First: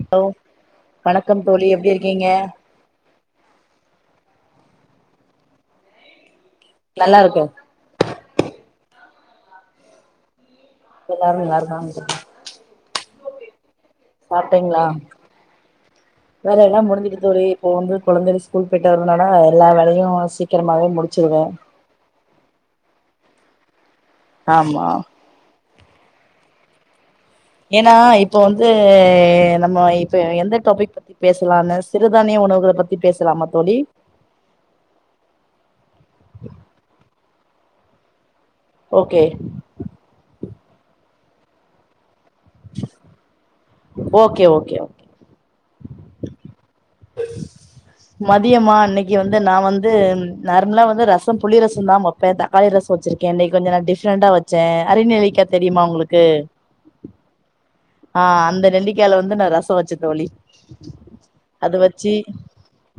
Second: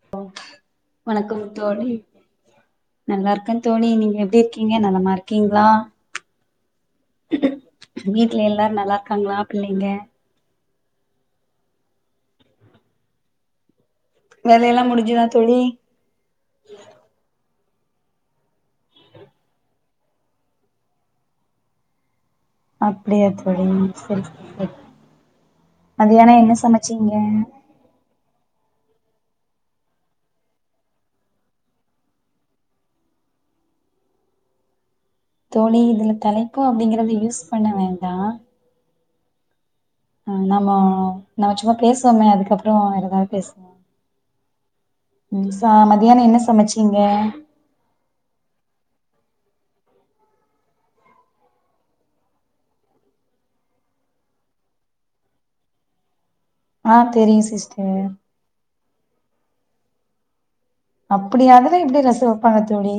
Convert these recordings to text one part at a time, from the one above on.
Hello வணக்கம் தோழி எப்டி இருக்கீங்க நல்லாருக்கேன் தோழி நீங்க எப்டி இருக்கீங்க நலமா இருக்கீங்களா நல்லாருக்கே வீட்ல எல்லாரும் நல்லா இருக்காங்களா பிள்ளைங்க எல்லாரும் நல்ல இருக்காங்க சாப்டிங்ளா வேலையெல்லா முடிஞ்சுதா தோழி வேலையெல்லாம் முடிசிட்டு தோழி இப்போ வந்து கொழந்தைங்க ஸ்கூல் போயிட்டதுனால எல்லா வேலையும் சீக்கிரமாவே முடிச்சிருவேன் அப்டியா தோழி செரிங்க ஆமா மதியானம் என்ன சமைச்சிங்க ஏன்னா இப்ப வந்து நம்ம இப்ப எந்த டாபிக் பத்தி பேசலாம்னு சிறுதானிய உணவுகளை பத்தி பேசலாமா தோழி தோழி இதுல தலைப்பு அப்டிங்கறத யூஸ் பண்ண வேண்டாம் ஓகே ஆ நாமோ நம்ம சும்மா பேசுவோமே அதுக்கப்புறம் ஏதாவது பேசுவோம் ஓகே ஓகே ஓ புதுசா மதியானம் என்ன சமைச்சீங்க மதியமா இன்னைக்கு வந்து நான் வந்து நார்மலா வந்து ரசம் புளி ரசம் தான் இப்ப தக்காளி ரசம்வச்சிருக்கேன் இன்னைக்கு கொஞ்சம் நான் டிஃப்ரெண்டா வச்சேன் அரநெல்லிக்கா தெரிமா உங்களுக்கு ஆ தெரியும் சிஸ்டர் ஆ அந்த நெல்லிக்கால வந்து நான் ரசம் வச்சே தோழி அத வச்சு அப்ரோ தோழி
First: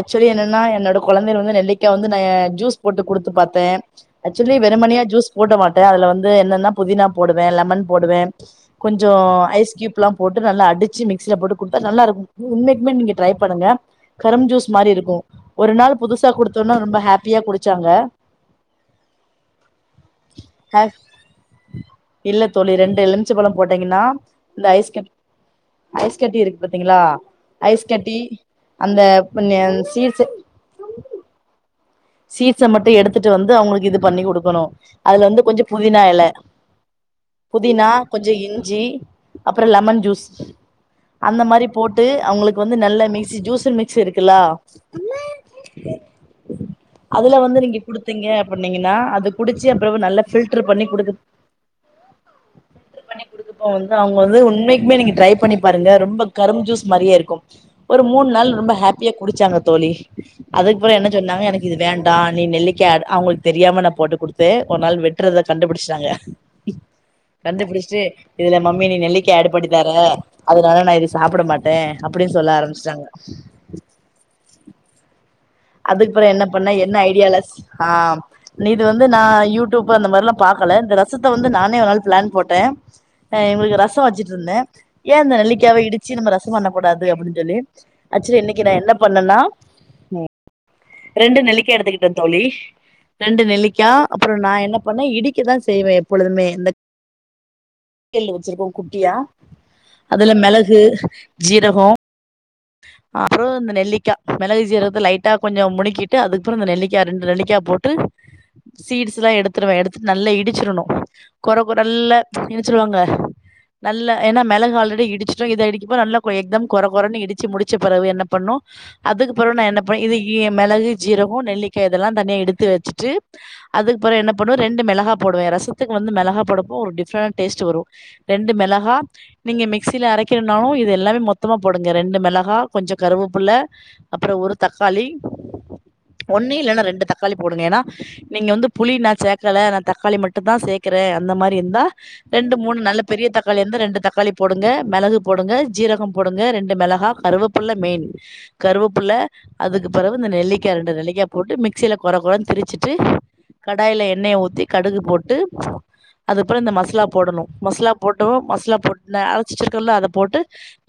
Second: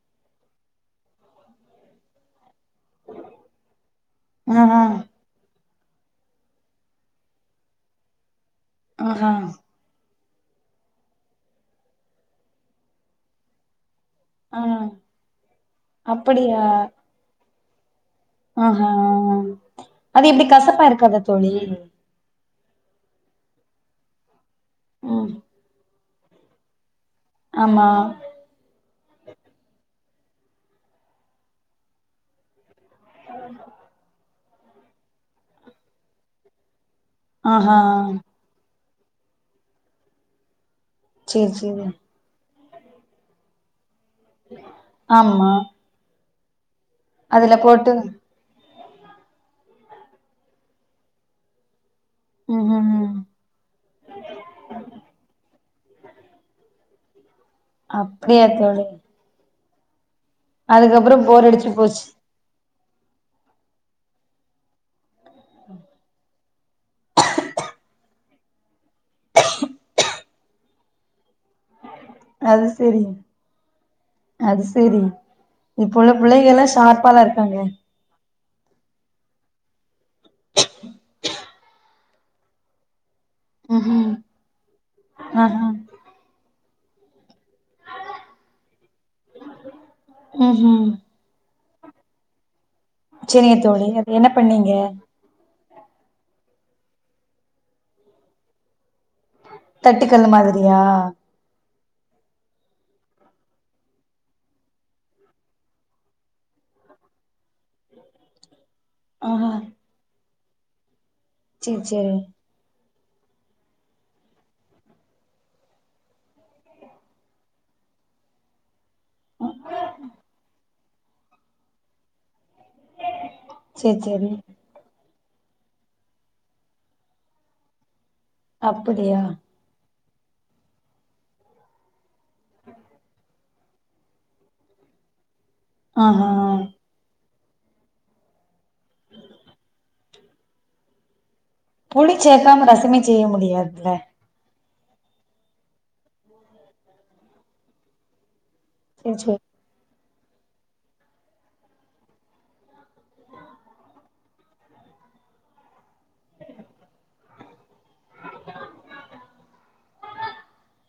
ஆக்சுவலி என்னன்னா என்னோட கொழந்தங்க வந்து நெல்லிக்காய வந்து நான் ஜூஸ் போட்டு கொடுத்து பாத்தேன் ஆக்சுவலி ஆ ஆ வெறுமனியா ஜூஸ் போட மாட்டேன் அதில வந்து என்னென்னா புதினா போடுவேன் லெமன் போடுவேன் கொஞ்சம் ஆஹா ஐஸ்க்யூப்லாம் போட்டு நல்லா அடிச்சு மிக்சில போட்டு கொடுத்தா நல்லா இருக்கும் உண்மைமே நீங்க ட்ரை பண்ணுங்க கரும்பு ஆ ஜூஸ் மாரி இருக்கும் ஒரு நாள் புதுசா அப்படியா கொடுத்தோனா ரொம்ப ஹாப்பியா குடிச்சாங்க ஆஹஹா அது எப்டி கசப்பா இருக்காதா தோழி இல்ல தோழி ரெண்டு எலுமிச்ச பழம் போட்டீங்கன்னா இந்த ஐஸ் ம் ஐஸ் கட்டி இருக்கு பாத்தீங்களா ஆமா ஐஸ் கட்டி அந்த இப் சீஸ் சீஸ்ச மட்டும் எடுத்துட்டு வந்து அவங்களுக்கு இது பண்ணி குடுக்கணும் அதுல வந்து கொஞ்சம் புதினா எல ஆஹா புதினா கொஞ்சம் இஞ்சி அப்றம் லெமன் ஜூஸ் அந்த சேரி மாரி சேரி போட்டு அவங்களுக்கு வந்து நல்ல மிக்சி ஜூசர் மிக்சி இருக்குலா ஆமா அதுல வந்து நீங்க குடுத்தீங்க அப்பனீங்கன்னா அது குடிச்சு அப்புற நல்லா பில்டர் பண்ணி குடுக்கு ஆஆ பண்ணி கொடுக்கப்போ வந்து அவங்க வந்து உண்மைக்குமே நீங்க ட்ரை பண்ணி பாருங்க ரொம்ப கரும் ஜூஸ் மாதிரியே இருக்கும் ஒரு மூணு அப்டியா நாள் ரொம்ப தோழி ஹாப்பியா குடிச்சாங்க தோழி அதுக்கப்புறம் என்ன அதுக்கப்றோ சொன்னாங்க போர் எனக்கு அடிச்சு இது போச்சு வேண்டா நீ நெல்லிக்க அவங்களுக்கு தெரியாம நான் போட்டு கொடுத்து ஒரு நாள் வெட்டு றத கண்டுபிடிச்சிட்டாங்க கண்டுபிடிச்சிட்டு இதுல மம்மி நீ நெல்லிக்கா ஆட் பண்ணிதர அதனால நான் இது சாப்ட மாட் ன் அப்படின்னு சொல்ல அது செரி ஆரம்பிச்சட்டாங்க அது செரி இப்ப உள்ள அதுப்றோ என்ன புள்ளைகல்லா பண்ணா என்ன ஷார்ப்பாலா ஐடியாலேஸ் இருக்காங்க ஆ நீ இது வந்து நா யூடியூப் அந்த மாரி எல்லா பாக்கல இந்த ரசஸ்த்த வந்து நானே ஒரு நாள் ஃபிளான் போட்டே ஆ இவ்ங்ளுக்கு ம் ரசோ ம் வச்சுட்டு இருந்தே ஏ இந்த ஆஹா நெல்லிக்கா இடிச்சி நம்ம ரசம் பண்ணக்கூடாது அப்டின்னு சொல்லி அச்சரி இன்னைக்கி நா என்ன பண்ணேனா உம் உம் ரெண்டு நெல்லிக்கா எடுத்துக்கிட்டே தோழி ரெண்டு செரிங்க தோழி நெல்லிக்கா அது அப்றோ நா பண்ணீங்க என்ன பண்ணே இடிக் கி தா செய்வே எப்பொழுதுமே இந்த கில் வச்சிருக்கோ குட்டியா தட்டுக்கல்லு அதுல மாதிரியா மெளகு ஜீரகோ அது இந்த நெல்லிக்காய மிளகு ஜுரகத்த லைட்டா கொஞ்சோ முடிகிட்டு அதுக்கப்றோ இந்த நெல்லிக்கா ரெண்டு நெல்லிக்கா போட் டு சீட்ஸ எல்லா ஆஹா எடுத்துவே எடுத்து நல்ல இடிச்சுறுனு கொரப்பு சேரி சேரி நல்ல ச்சுருவாங்க நல்ல ஏன்னா மெளகு ஆல்ரெடி இடிச்சிட்டோ இத இடிக்கப்ப நல்லா எக் தம் குற குறன்னு இடிச் சு முடிச்ச பிறவு என்ன பண்ணு அதுக்கு பற நா என்ன பண்ண இதுகி மெளகு ஜீரகோ நெல்லிக்கா இதெல்லா தனியா எடுத்து வச்சுட்டு சேரி அதுக்குப்பற சேரி என்ன பண்ணுவ ரெண்டு மெளகா போடுவே ரசத்துக்கு வந்து மெளகா போடப்போ ஒரு டிப்ரேன் டேஸ்ட் வரு ரெண்டு மெளகா அப்டியா நீங்க மிக்சியில அரைக்கறனாவு இது எல்லாமே மொத்தமா போடுங்க ரெண்டு மெ மிளகா கொஞ்சோ கருவபிள்ள அப்புறோ ஒரு தக்காளி ஒன்னு ஆஹா இல்லன்னா ரெண்டு க்காளி போடுங்க ஏன்னா நீங்க வந்து புளினா சேக்கல நா தக்காளி மட்டும்தா சேக் க்கிற அந்த மாரி இருந்தா புளி ரெண்டு சேக்காம மூணு ரசமே நல்ல செய்ய பெரிய தக்காளி இருந்தா முடியாதுல்ல ரெண்டு தக்காளி போடுங்க மெளகு போடுங்க ஜீரகோ போடுங்க ரெண்டு மெளகா கருவபிள்ள மெயின் கருவபுள்ள சேர் சேர் அதுக்கு பெறவு இந்த நெல்லிக்கா ரெண்டு நெல்லிக்கா போட்டு மிக்சியில கொற கொறனு திரிச் சிட்டு கடாயில எண்ணைய ஊத்தி கடுகு போட்டு அதுப்பற இந்த மஸ்லா போடணு மஸ்லா போட்டோ மஸ்லா போட்டு அரைச்சுக்கல்லு அத போட்டு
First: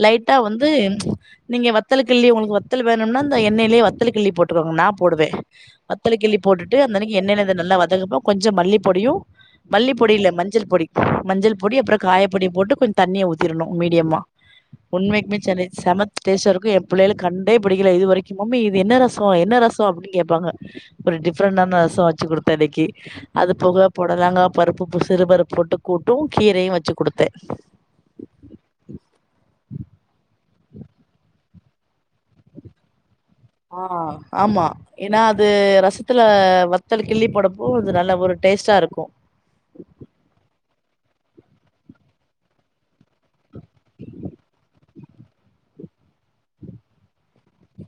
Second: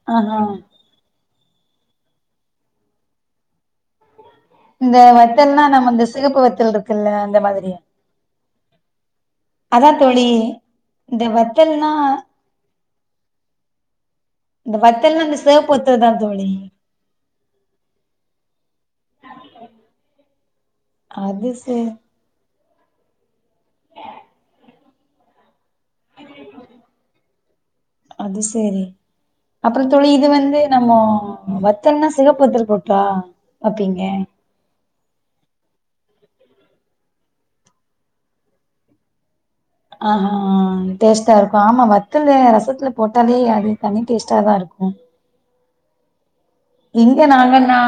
லைட்டா ஆஹா வந்து நீங்க வத்தல்கில்லி உங்களுக்கு வத்தல் வேணும்னா இந்த எண்ணைய்லயே வத் தல் கிள்ளி போட்டுவோங்க நா இந்த போடுவே வத்தல்னா நம்ம இந்த வத்தல்ல சிகப்பு கிள்ளி வத்தல் போட்டு அந்த இருக்குல்ல அனைக்கு என்னென்னைல நல்ல மாதிரியா வதங்கப்போ கொஞ்ச மல்லிப் பொடியு அதா மல்லிப்பொடி தோழி இல்ல மஞ்சள் பொடி இந்த மஞ்சள் பொடி வத்தல்னா அப்புறோ காயப் பொடி போட்டு கொஞ்ச தண்ணிய ஊத்திறணு மீடியமா இந்த வத்தல்னா உண்மைக்குமே இந்த ச சிவப்பு செம வத்தல் தா தோழி ஸ்டேஷருக்கு ஏ பிள்ளைளுக்கு கண்டே பிடிக்கல இது வரைக்கு மம்மி இது என்ன ரசோ என்ன ரசோ அப்டின்னு கேட்பாங்க ஒரு அது டிஃப்ரெண்டான சேர் ரசோ வச்சு குடுத்த அன்னைக்கி அது போக புடலங்கா பருப்பு புசுறுபருப்பு போட்டு கூட்டு கீரையு வச்சு குடுத்தே அது செரி அப்புறோ தோழி இது வந்து நம்ம வத்தல்னா சிகப்பு வத்தல் போட்டா ஆ வப்பீங்க ஆமா ஏன்னா அது ரஸ்த்துல வத்தல் கிள்ளி போடப்போ அது நல்ல ஒரு டேஸ்ட்டா இருக்கு ஆ அ டேஸ்ட்டா இருக்கு ஆமா வத்தல ரசத்துல போட்டாலே அது தனி டேஸ்ட்டா தா இருக்கு இங்க நாங்கனா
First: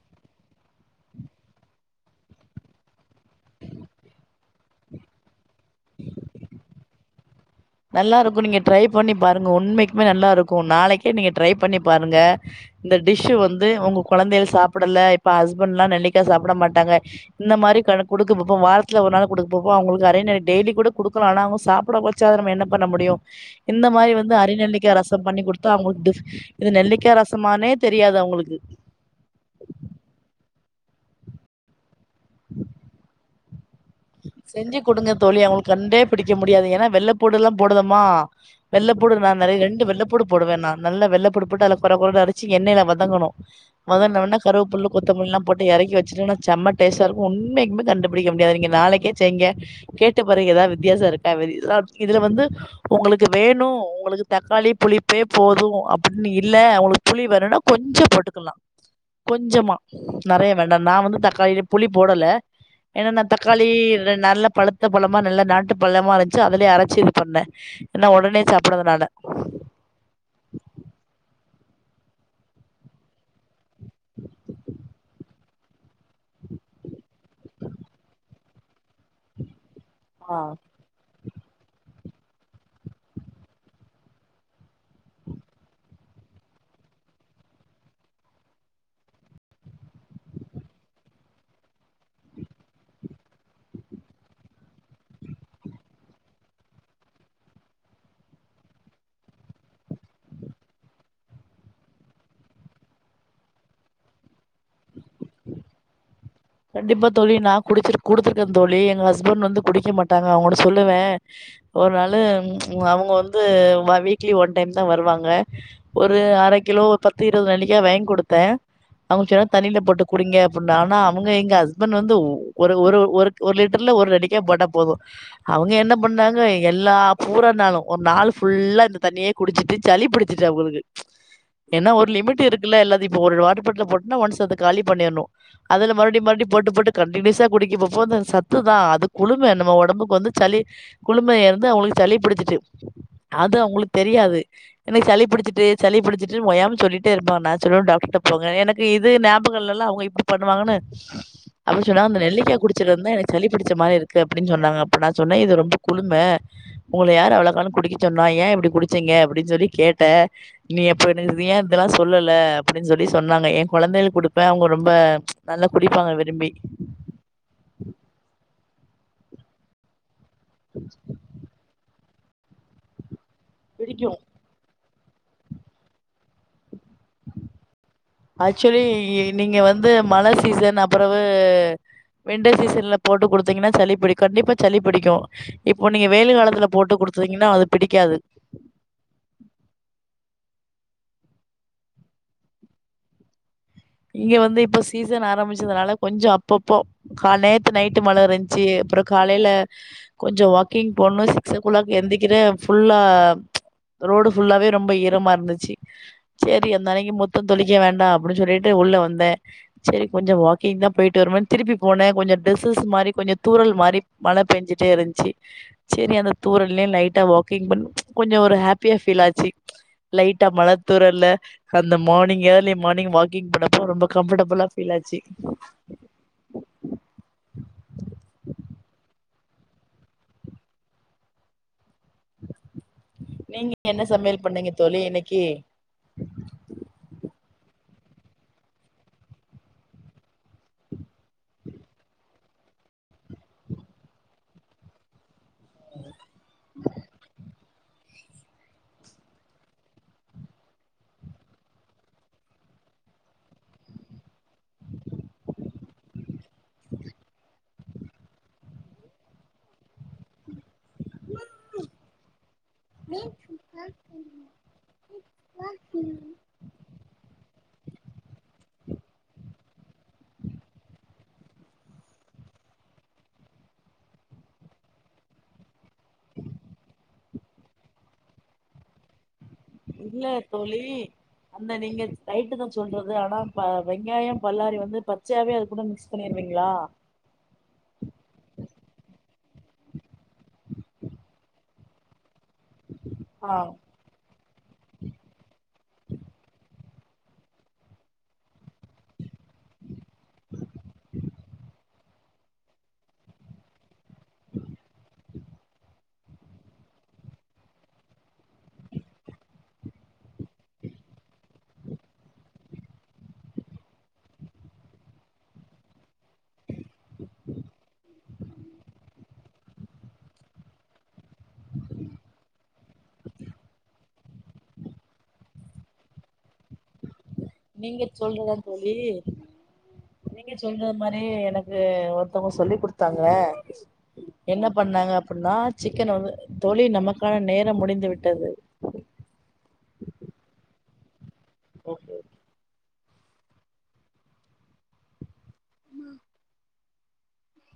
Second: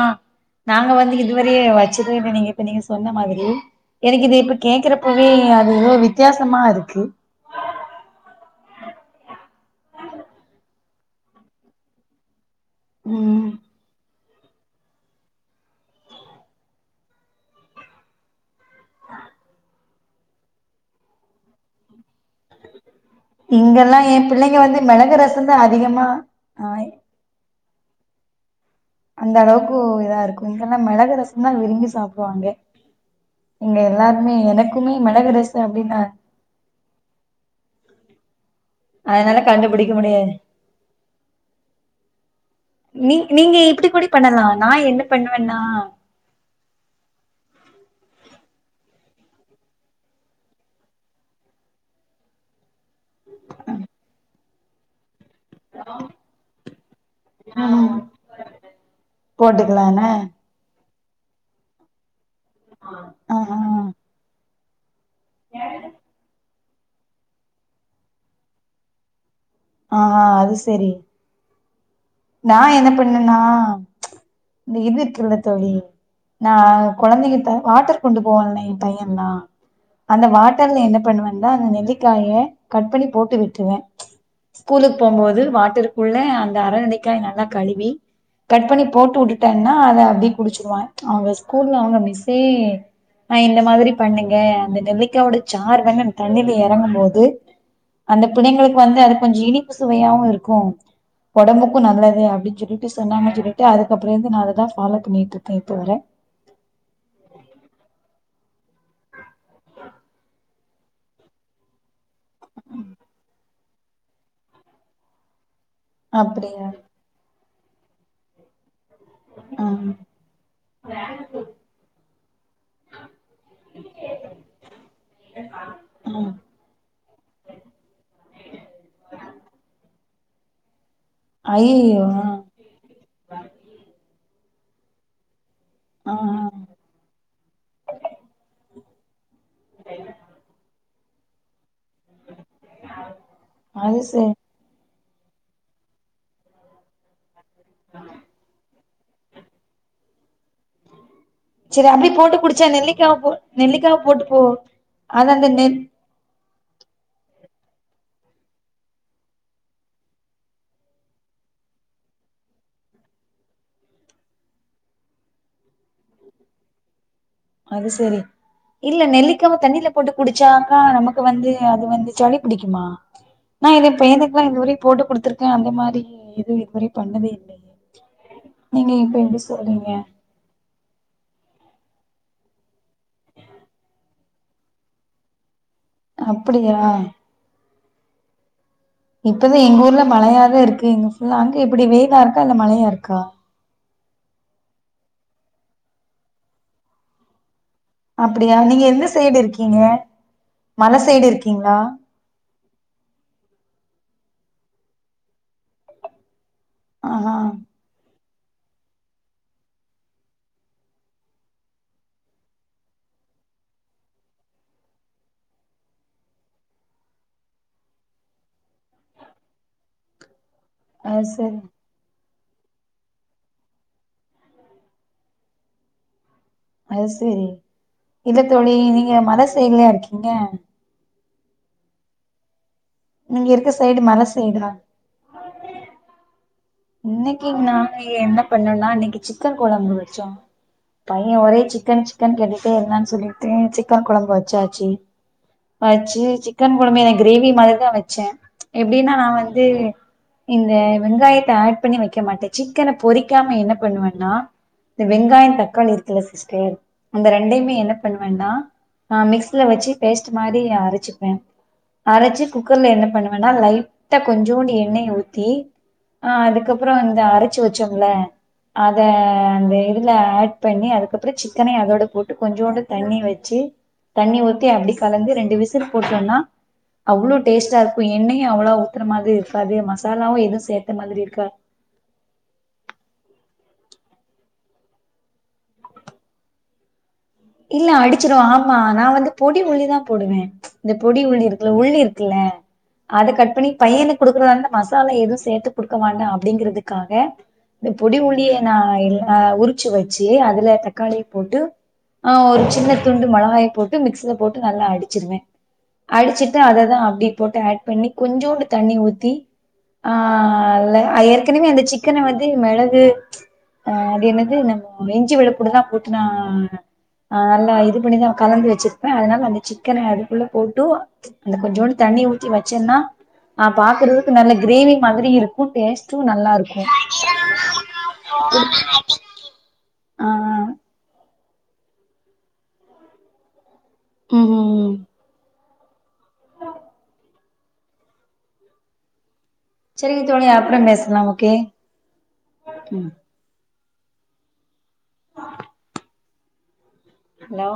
நாங்க வந்து இதுவரயே வச்சதே இல்ல நீங்க இப்ப நீங்க சொன்ன மாரி எனக்கு இது இப்ப கேக்குறப்பவே அது எதோ வித்தியாசமா இருக்கு நல்லா இருக்கு நீங்க ட்ரை பண்ணி பாருங்க உண்மைக்குமே நல்லா இருக்கு நாளைக்கே நீங்க ட்ரை பண்ணி பாருங்க இந்த டிஷ்ஷு ம் வந்து உங்க கொழந்தைகள் சாப்படல இப்ப ஹஸ்பண்ட் எல்லா நெல்லிக்கா சாப்பிட மாட்டாங்க இந்த மாரி கடு குடுக்க போ வாரத்துல ஒரு நாள் குடுக்க போப்ப அவ்ங்களுக்கு நெறை நெறைய டெய்லி கூட குடுக்கலா ஆனா அவுங்க சாப்ட கது நம்ம என்ன பண்ண முடியு இந்த இங்கெல்லா மாரி எ வந்து பிள்ளைங்க அறிநெல்லிக்கா மிளகு ரசம் பண்ணி ரசந்தா குடுத்தா அவ்ங்களுக்கு அதிகமா டுப் ஆ இது நெல்லிக்கா ரசமானே தெரியாது அவ்ங்ளுக்கு அந்த அளவுக்கு இதா இருக்கு இங்கல்லா மெளகு ரசம்தா விரும்பி சாப்டுவாங்க எங்க எல்லாருமே எனக்குமே மெளகுரசோ அப்டின்னா ருக்க முடியாது ஏன்னா வெள்ள பூடுஎல்லா போடுதமா வெள்ளப்பூடு நா அதனால நெறைய ரெண்டு கண்டுபிடிக்க வெள்ளப்பூடு முடியாது போடுவே நா நல்லா வெள்ளப்பூடு போட்டு அத கொர கொய னுஅரச்சு எண்ணெயில நீ வதங்கணு நீங்க இப்டி கூட வதங்னோன்னே பண்ணலா நா கருவாப்புள்ள என்ன கொத்தமல்லில்லா பண்ணுவேன்னா போட்டு எறக்கி வச்சிட்டேன்னா செம்ம டேஸ்டா இருக்கு உண்மைக்குமே கண்டுபிடிக்க முடியாது நீங்க நாளைக்கே செய்ங்க கேட்ட பாருங்க எதா வித்தியாச இருக்கா இதுல வந்து ஒங்களுக்கு வேணு ஒங்களுக்கு தக்காளி புளிப் பபே போது அப்டின்னு இல்ல ஒங்களுக்கு புளி வெனுன்னா கொஞ்ச போட்டுக்கலா கொஞ்சமா போட்டுக்கலான நெறயா வேண்டா நா வந்து தக்காளிய புளி போடல ஏனா நா ஆ தக்காளி நல்லா பழுத் த பழமா நல்லா நாட்டு பழமா இருந்துச்சு அதுலயே அரச்சி இது பண்ணே ஏன ஒடனே சாப்புட்றதுனால ஆ அது சரி நா என்ன பண்ணனா இந்த இது இருக்குல்ல தோழி நா கொழந்தைங்கக வாட்டர் கொண்டு போவான்லா என் பையன்ல்லா அந்த ஆ. வாட்டர்ல என்ன பண்ணுவன்டா அந்த நெல்லிக்காய கட் பண்ணி போட்டு விட்ருவே ஸ்கூலுக்கு போகுபோது வாட்டருக்குள்ள அந்த அர நெல்லிக்கா நல்லா கழுவி கட் பண்ணி போட்டு உட்டுட்டேன்னா அத அப்டி குடிச்சிருவா அவுங்க ஸ்கூல்ல அவுங்க மிஸ்ஸே ஆ இந்த மாதிரி பண்ணுங்க அந்த நெல்லிக்காயோட சாரு வேணா தண்ணில எறங்கும் போது அந்த பிள்ளைங்களுக்கு வந்து அது கொஞ்சோ இனிப்பு சுவையாவு இருக்கு ஒடம்புக் கு நல்லது அப்டின்னு சொல்லிட்டு சொன்னாங்க சொல்லிட்டு அதுக்கற இருந்து நா அததா ஃபாலோ பண்ணிகிட்டு இருக்கே இப்போ வர கண்டிப்பா தோழி நா குடிச்சிரு குடுத்துருக்கேன தோழி எங்க ஹஸ்பண்ட் வந்து குடிக்க மாட்டாங்க அவுங்கள சொல்லுவே ஒரு நாளு அவுங்க வந்து வ வீக்லி ஒன் டைம் தா வருவாங்க ஒரு அரக் அப்டியா கிலோ பத்து இருவது நெல்லிக்கா வேங்கி குடுத்தே அவுங்களுக்கு ஆ தண்ணியில போட்டு குடிங்க அப்டினு ஆனா அவுங்க எங்க ஹஸ்பண்ட் வந்து ஒர ஒரு ஒரு ஒரு லிட்டர்ல ஒரு நெல்லிக்கா போட்டா போது அவுங்க என்ன ஆ பண்ணாங்க எல்லா பூரா நாளு ஒரு நாள் ஃபுல்லா இந்த தண்ணியே குடிச்சிட்டு சளி பிடிச்சிச்சி அவுகளுக்கு ஏன்னா ஐயயோ ஒரு ஆ லிமிட் இருக்குல்ல எல்லாது இப்ப ஒரு வாட்டர் பாட்டில் போட்டுனா ஒன்ஸ் அத காலி பண்ணிர்னு அதுல ஆ மறுபடி மறுபடி ஆ. போட்டு போட்டு கண்டினியூஸா குடிக்கப்போ அது சத்து தா அது குளும நம்ம ஒடம்புக்கு வந்து சளி குளுமைய இருந்து அவுங்கள் சளி புடிச்சிட்டு அது அவுங்களுக்கு தெரியாது எனக்கு சளி புடிச்சிட்டு சளி புடிச்சிட்டு ஓயாம சொல்லிட்டே இருப்பாங்க நா சொல்ல டாக்டர்ட்ட போங்க என இது ஞாபகங்கள்லல்லா அவுங்க இப்டி பண்ணுவாங்கன்னு நா அப்டி செரி சொன்னா அந்த போட்டு நெல்லிக்கா குடிச்சா குடிச்சதுல இருந்து தா நெல்லிக்காவ போ எனக்கு சளி புடிச்ச மாதி நெல்லிக்காவ இருக்கு போட்டு போ அப்டின்னு சொன்னாங்க அப்ப நா அது சொன்னே அந்த இது ரொம்ப நெல் குளு ம உங்கள யார் அவ்வளக்காலு குடிக்கச்சொன்னா ஏ இப்டி குடிச்சீங்க அப்டின்னு சொல்லி கேட்டே நீ எப்ப எனக்கு ஏ இதெல்லா சொல்லல அப்டின்னு சொல்லி சொன்னாங்க எ கொழந்தைகளுக் குடுப்ப அவுங்க ரொம்ப நல்லா குடிப்பாங்க விரும்பி அது சரி இல்ல நெல்லிக்காவ தண்ணில போட்டு குடிச்சாக்கா நமக்கு வந்து அது வந்து சளி புடிக்குமா நா இதுப்ப பிடிக்கு [unintelligible] இப்பில்லா இது வரையு போட்டு குடுத்துருக்கே அந்த மாதி இது இது மாதிரியு பண்ணது இல்ல ஆக்சுவலி இ நீங்க வந்து மழ சீசன் அப் அப்புறவு விண்டர் சீசன்ல போட்டு குடுத்தீங்கன்னா சளி பிடிக்கு கண்டிப்பா சளி பிடிக்கு இப்போ நீங்க வெயிலு காலத்துல அப்டியா போட்டு குடுத்தீங்கன்னா அது பிடிக்காது இப்பதா எங்க ஊர்ல மழையாதா இருக்கு இங்க ஃபுல்லா அங்க எப்டி வேயிலா இருக்கா இல்ல மழையா இருக்கா இங்க வந்து இப்ப சீசன் ஆரம்பிச்சதுனால கொஞ்சோ அப்பப்போ கால நேத் து நைட்டு மழ அப்டியா இருந்துச்சு நீங்க அப்புற எந்த சைடு காலையில இருக்கீங்க கொஞ்ச வாக்கிங் மல போண்ணு சைடு சிக்ஸ் ஓ இருக்கீங்களா கிளாக் எந்திக்கிற ஃபுல்லா ரோடு ஃபுல்லாவே ரொம்ப ஈரமா இருந்திச்சி சேரி அந்த அன்னைக்கு ஆஹா முத்தோ தொளிக்க வேண்டா அப்டின்னு சொல்லிட்டு உள்ள வந்தே செரி கொஞ்சோ வாக்கிங் தா போயிட்டு வருனு திருப்பி போனே கொஞ்சோ டிரெஸஸ் மாரி கொஞ்சோ தூறல் மாரி மழை பேஞ்சுட்டே இருந்துச்சி சேரி அந்த தூரல்லே லைட்டா வாக்கிங் பண்வோ கொஞ்சோ ஒரு ஹாப்பியா ஃபீல் ஆச்சி லைட்டா மழத் அது தூறல்ல சரி அந்த மார்னிங் ஏர்லி மார்னிங் வாக்கிங் பண்ணப்போ ரொம்ப கம்ஃபர்டபுளா ஃபீல் ஆச்சி அது சேரி இல்லத்தோழி நீங்க மல சைட்லையா இருக்கீங்க இருக்க நீங்க சைடு என்ன மல சமையல் சைடா பண்ணீங்க தோழி இன்னக்கீ இன்னக்கீ நாங்க என்ன பண்ணோம்னா இன்னக்கீ சிக்கன் கொழம்பு வச்சோம் பையே ஒரே சிக்கன் சிக்கன் கேட்டுட்டே இருந்தான்னு சொல்லிட்டு சிக்கன் கொழம்பு வச்சாச்சு வச்சு சிக்கன் கொழம்பு இன்னக்கீ கிரேவி மாதிரிதா வச் சே எப்டின்னா நா வந்து இந்த வெங்காயத் த ஆட் பண்ணி வெக்க மாட்டே சிக்கன பொறிக்காம என்ன பண்ணுவேன்னா இந்த வெங்காயம் தக்காளி இருக்குல சிஸ்டர் அந்த ரெண்டயுமே என்ன பண்ணுவேன்னா ஆ மிக்ஸில வச்சு பேஸ்ட்டு மாதிரி அரச்சிப்பே அரச்சு குக்கர்ல் என்ன பண்ணுவேன்னா லைட்டா கொஞ்சோண்டு எண்ணெய ஊத்தி அஹ் அதுக்கப்பறம் வந்து அரச்சு வெச்சோம்ல அத அந்த இதுல ஆட் பண்ணி அதுக்கப்புறோ சிக்கன அதோட போட்டு கொஞ்சோண்டு தண்ணி வச்சு தண்ணி ஊத்தி அப்டி கலந்து ரெண்டு விசில் போட்டோன்னா அவ்வளோ டேஸ்ட்டா இருக்கு எண்ணயு அவ்வளவோ ஊத்துற மாதிரி இருக்காது இல்ல மசாலாவும் எதுவு தோழி சேத்த மாதிரி இருக்கா அந்த நீங்க ரைட்டு நா சொல்றது ஆனா வெங்காயோ பல்லாரி வந்து பச்சையாவே அது கூட மிக்ஸ் பண்ணிர்வீங்களா இல்ல அடிச்சிர்வோ ஆமா நா வந்து பொடி உள்ளிதா போடுவே இந்த பொடி உள்ளி இருக்குல்ல உள்ளி இருக்குல்ல அத கட் ஆ பண்ணி பையனுக் குடுக்குறதா இருந்தா மசாலா எதுவு சேத்து குடுக்க வேண்டா அப்டிங்கறுதுக்காக இந்த பொடி உள்ளிய நா எல்லா உரிச்சு வச்சு அதுல தக்காளிய போட்டு ஆ ஒரு சின்ன துண்டு மொளகாய போட்டு மிக்ஸில போட்டு நல்லா அடிச்சிருவே அடிச்சிட்டு அததா அப்டி போட்டு ஆட் பண்ணி கொஞ்சோண்டு தண்ணி ஊத்தி ஆஹ்ல்ல ஏற்கனவே அந்த சிக்கன வந்து மெளகு ஆ அது என்னது நம்ம இஞ்சி வெள்ளப்பூடுதா போட்டுன்னா ஆ நல்லா இது பண்ணிதா கலந்து வெச்சிர்ப்பே அத்னால அந்த சிக்கன அதுக்குள்ள போட்டு அந்த கொஞ்சோண்டு தண்ணி ஊத்தி வச்சேன்னா ஆ பாக்குறதுக்கு நல்ல கிரேவி மாதிரி இருக்கு டேஸ்ட்டும் நல்லா இருக்கு நீங்க சொல்றதா தொழி ஆ நீங்க சொல்ற அ மாரி எனக்கு ஒருத்தங்க சொல்லி குடுத்தாங்க ம் என்ன ம் ம் பண்ணாங்க அப்டின்னா சிக்கன் வந்து தொழி நமக்கான நேரம் முடிந்து விட்டது செரிங்க தோழி அப்றம் பேசலாம் ஓகே ஓகே ம் ம் ஹலோ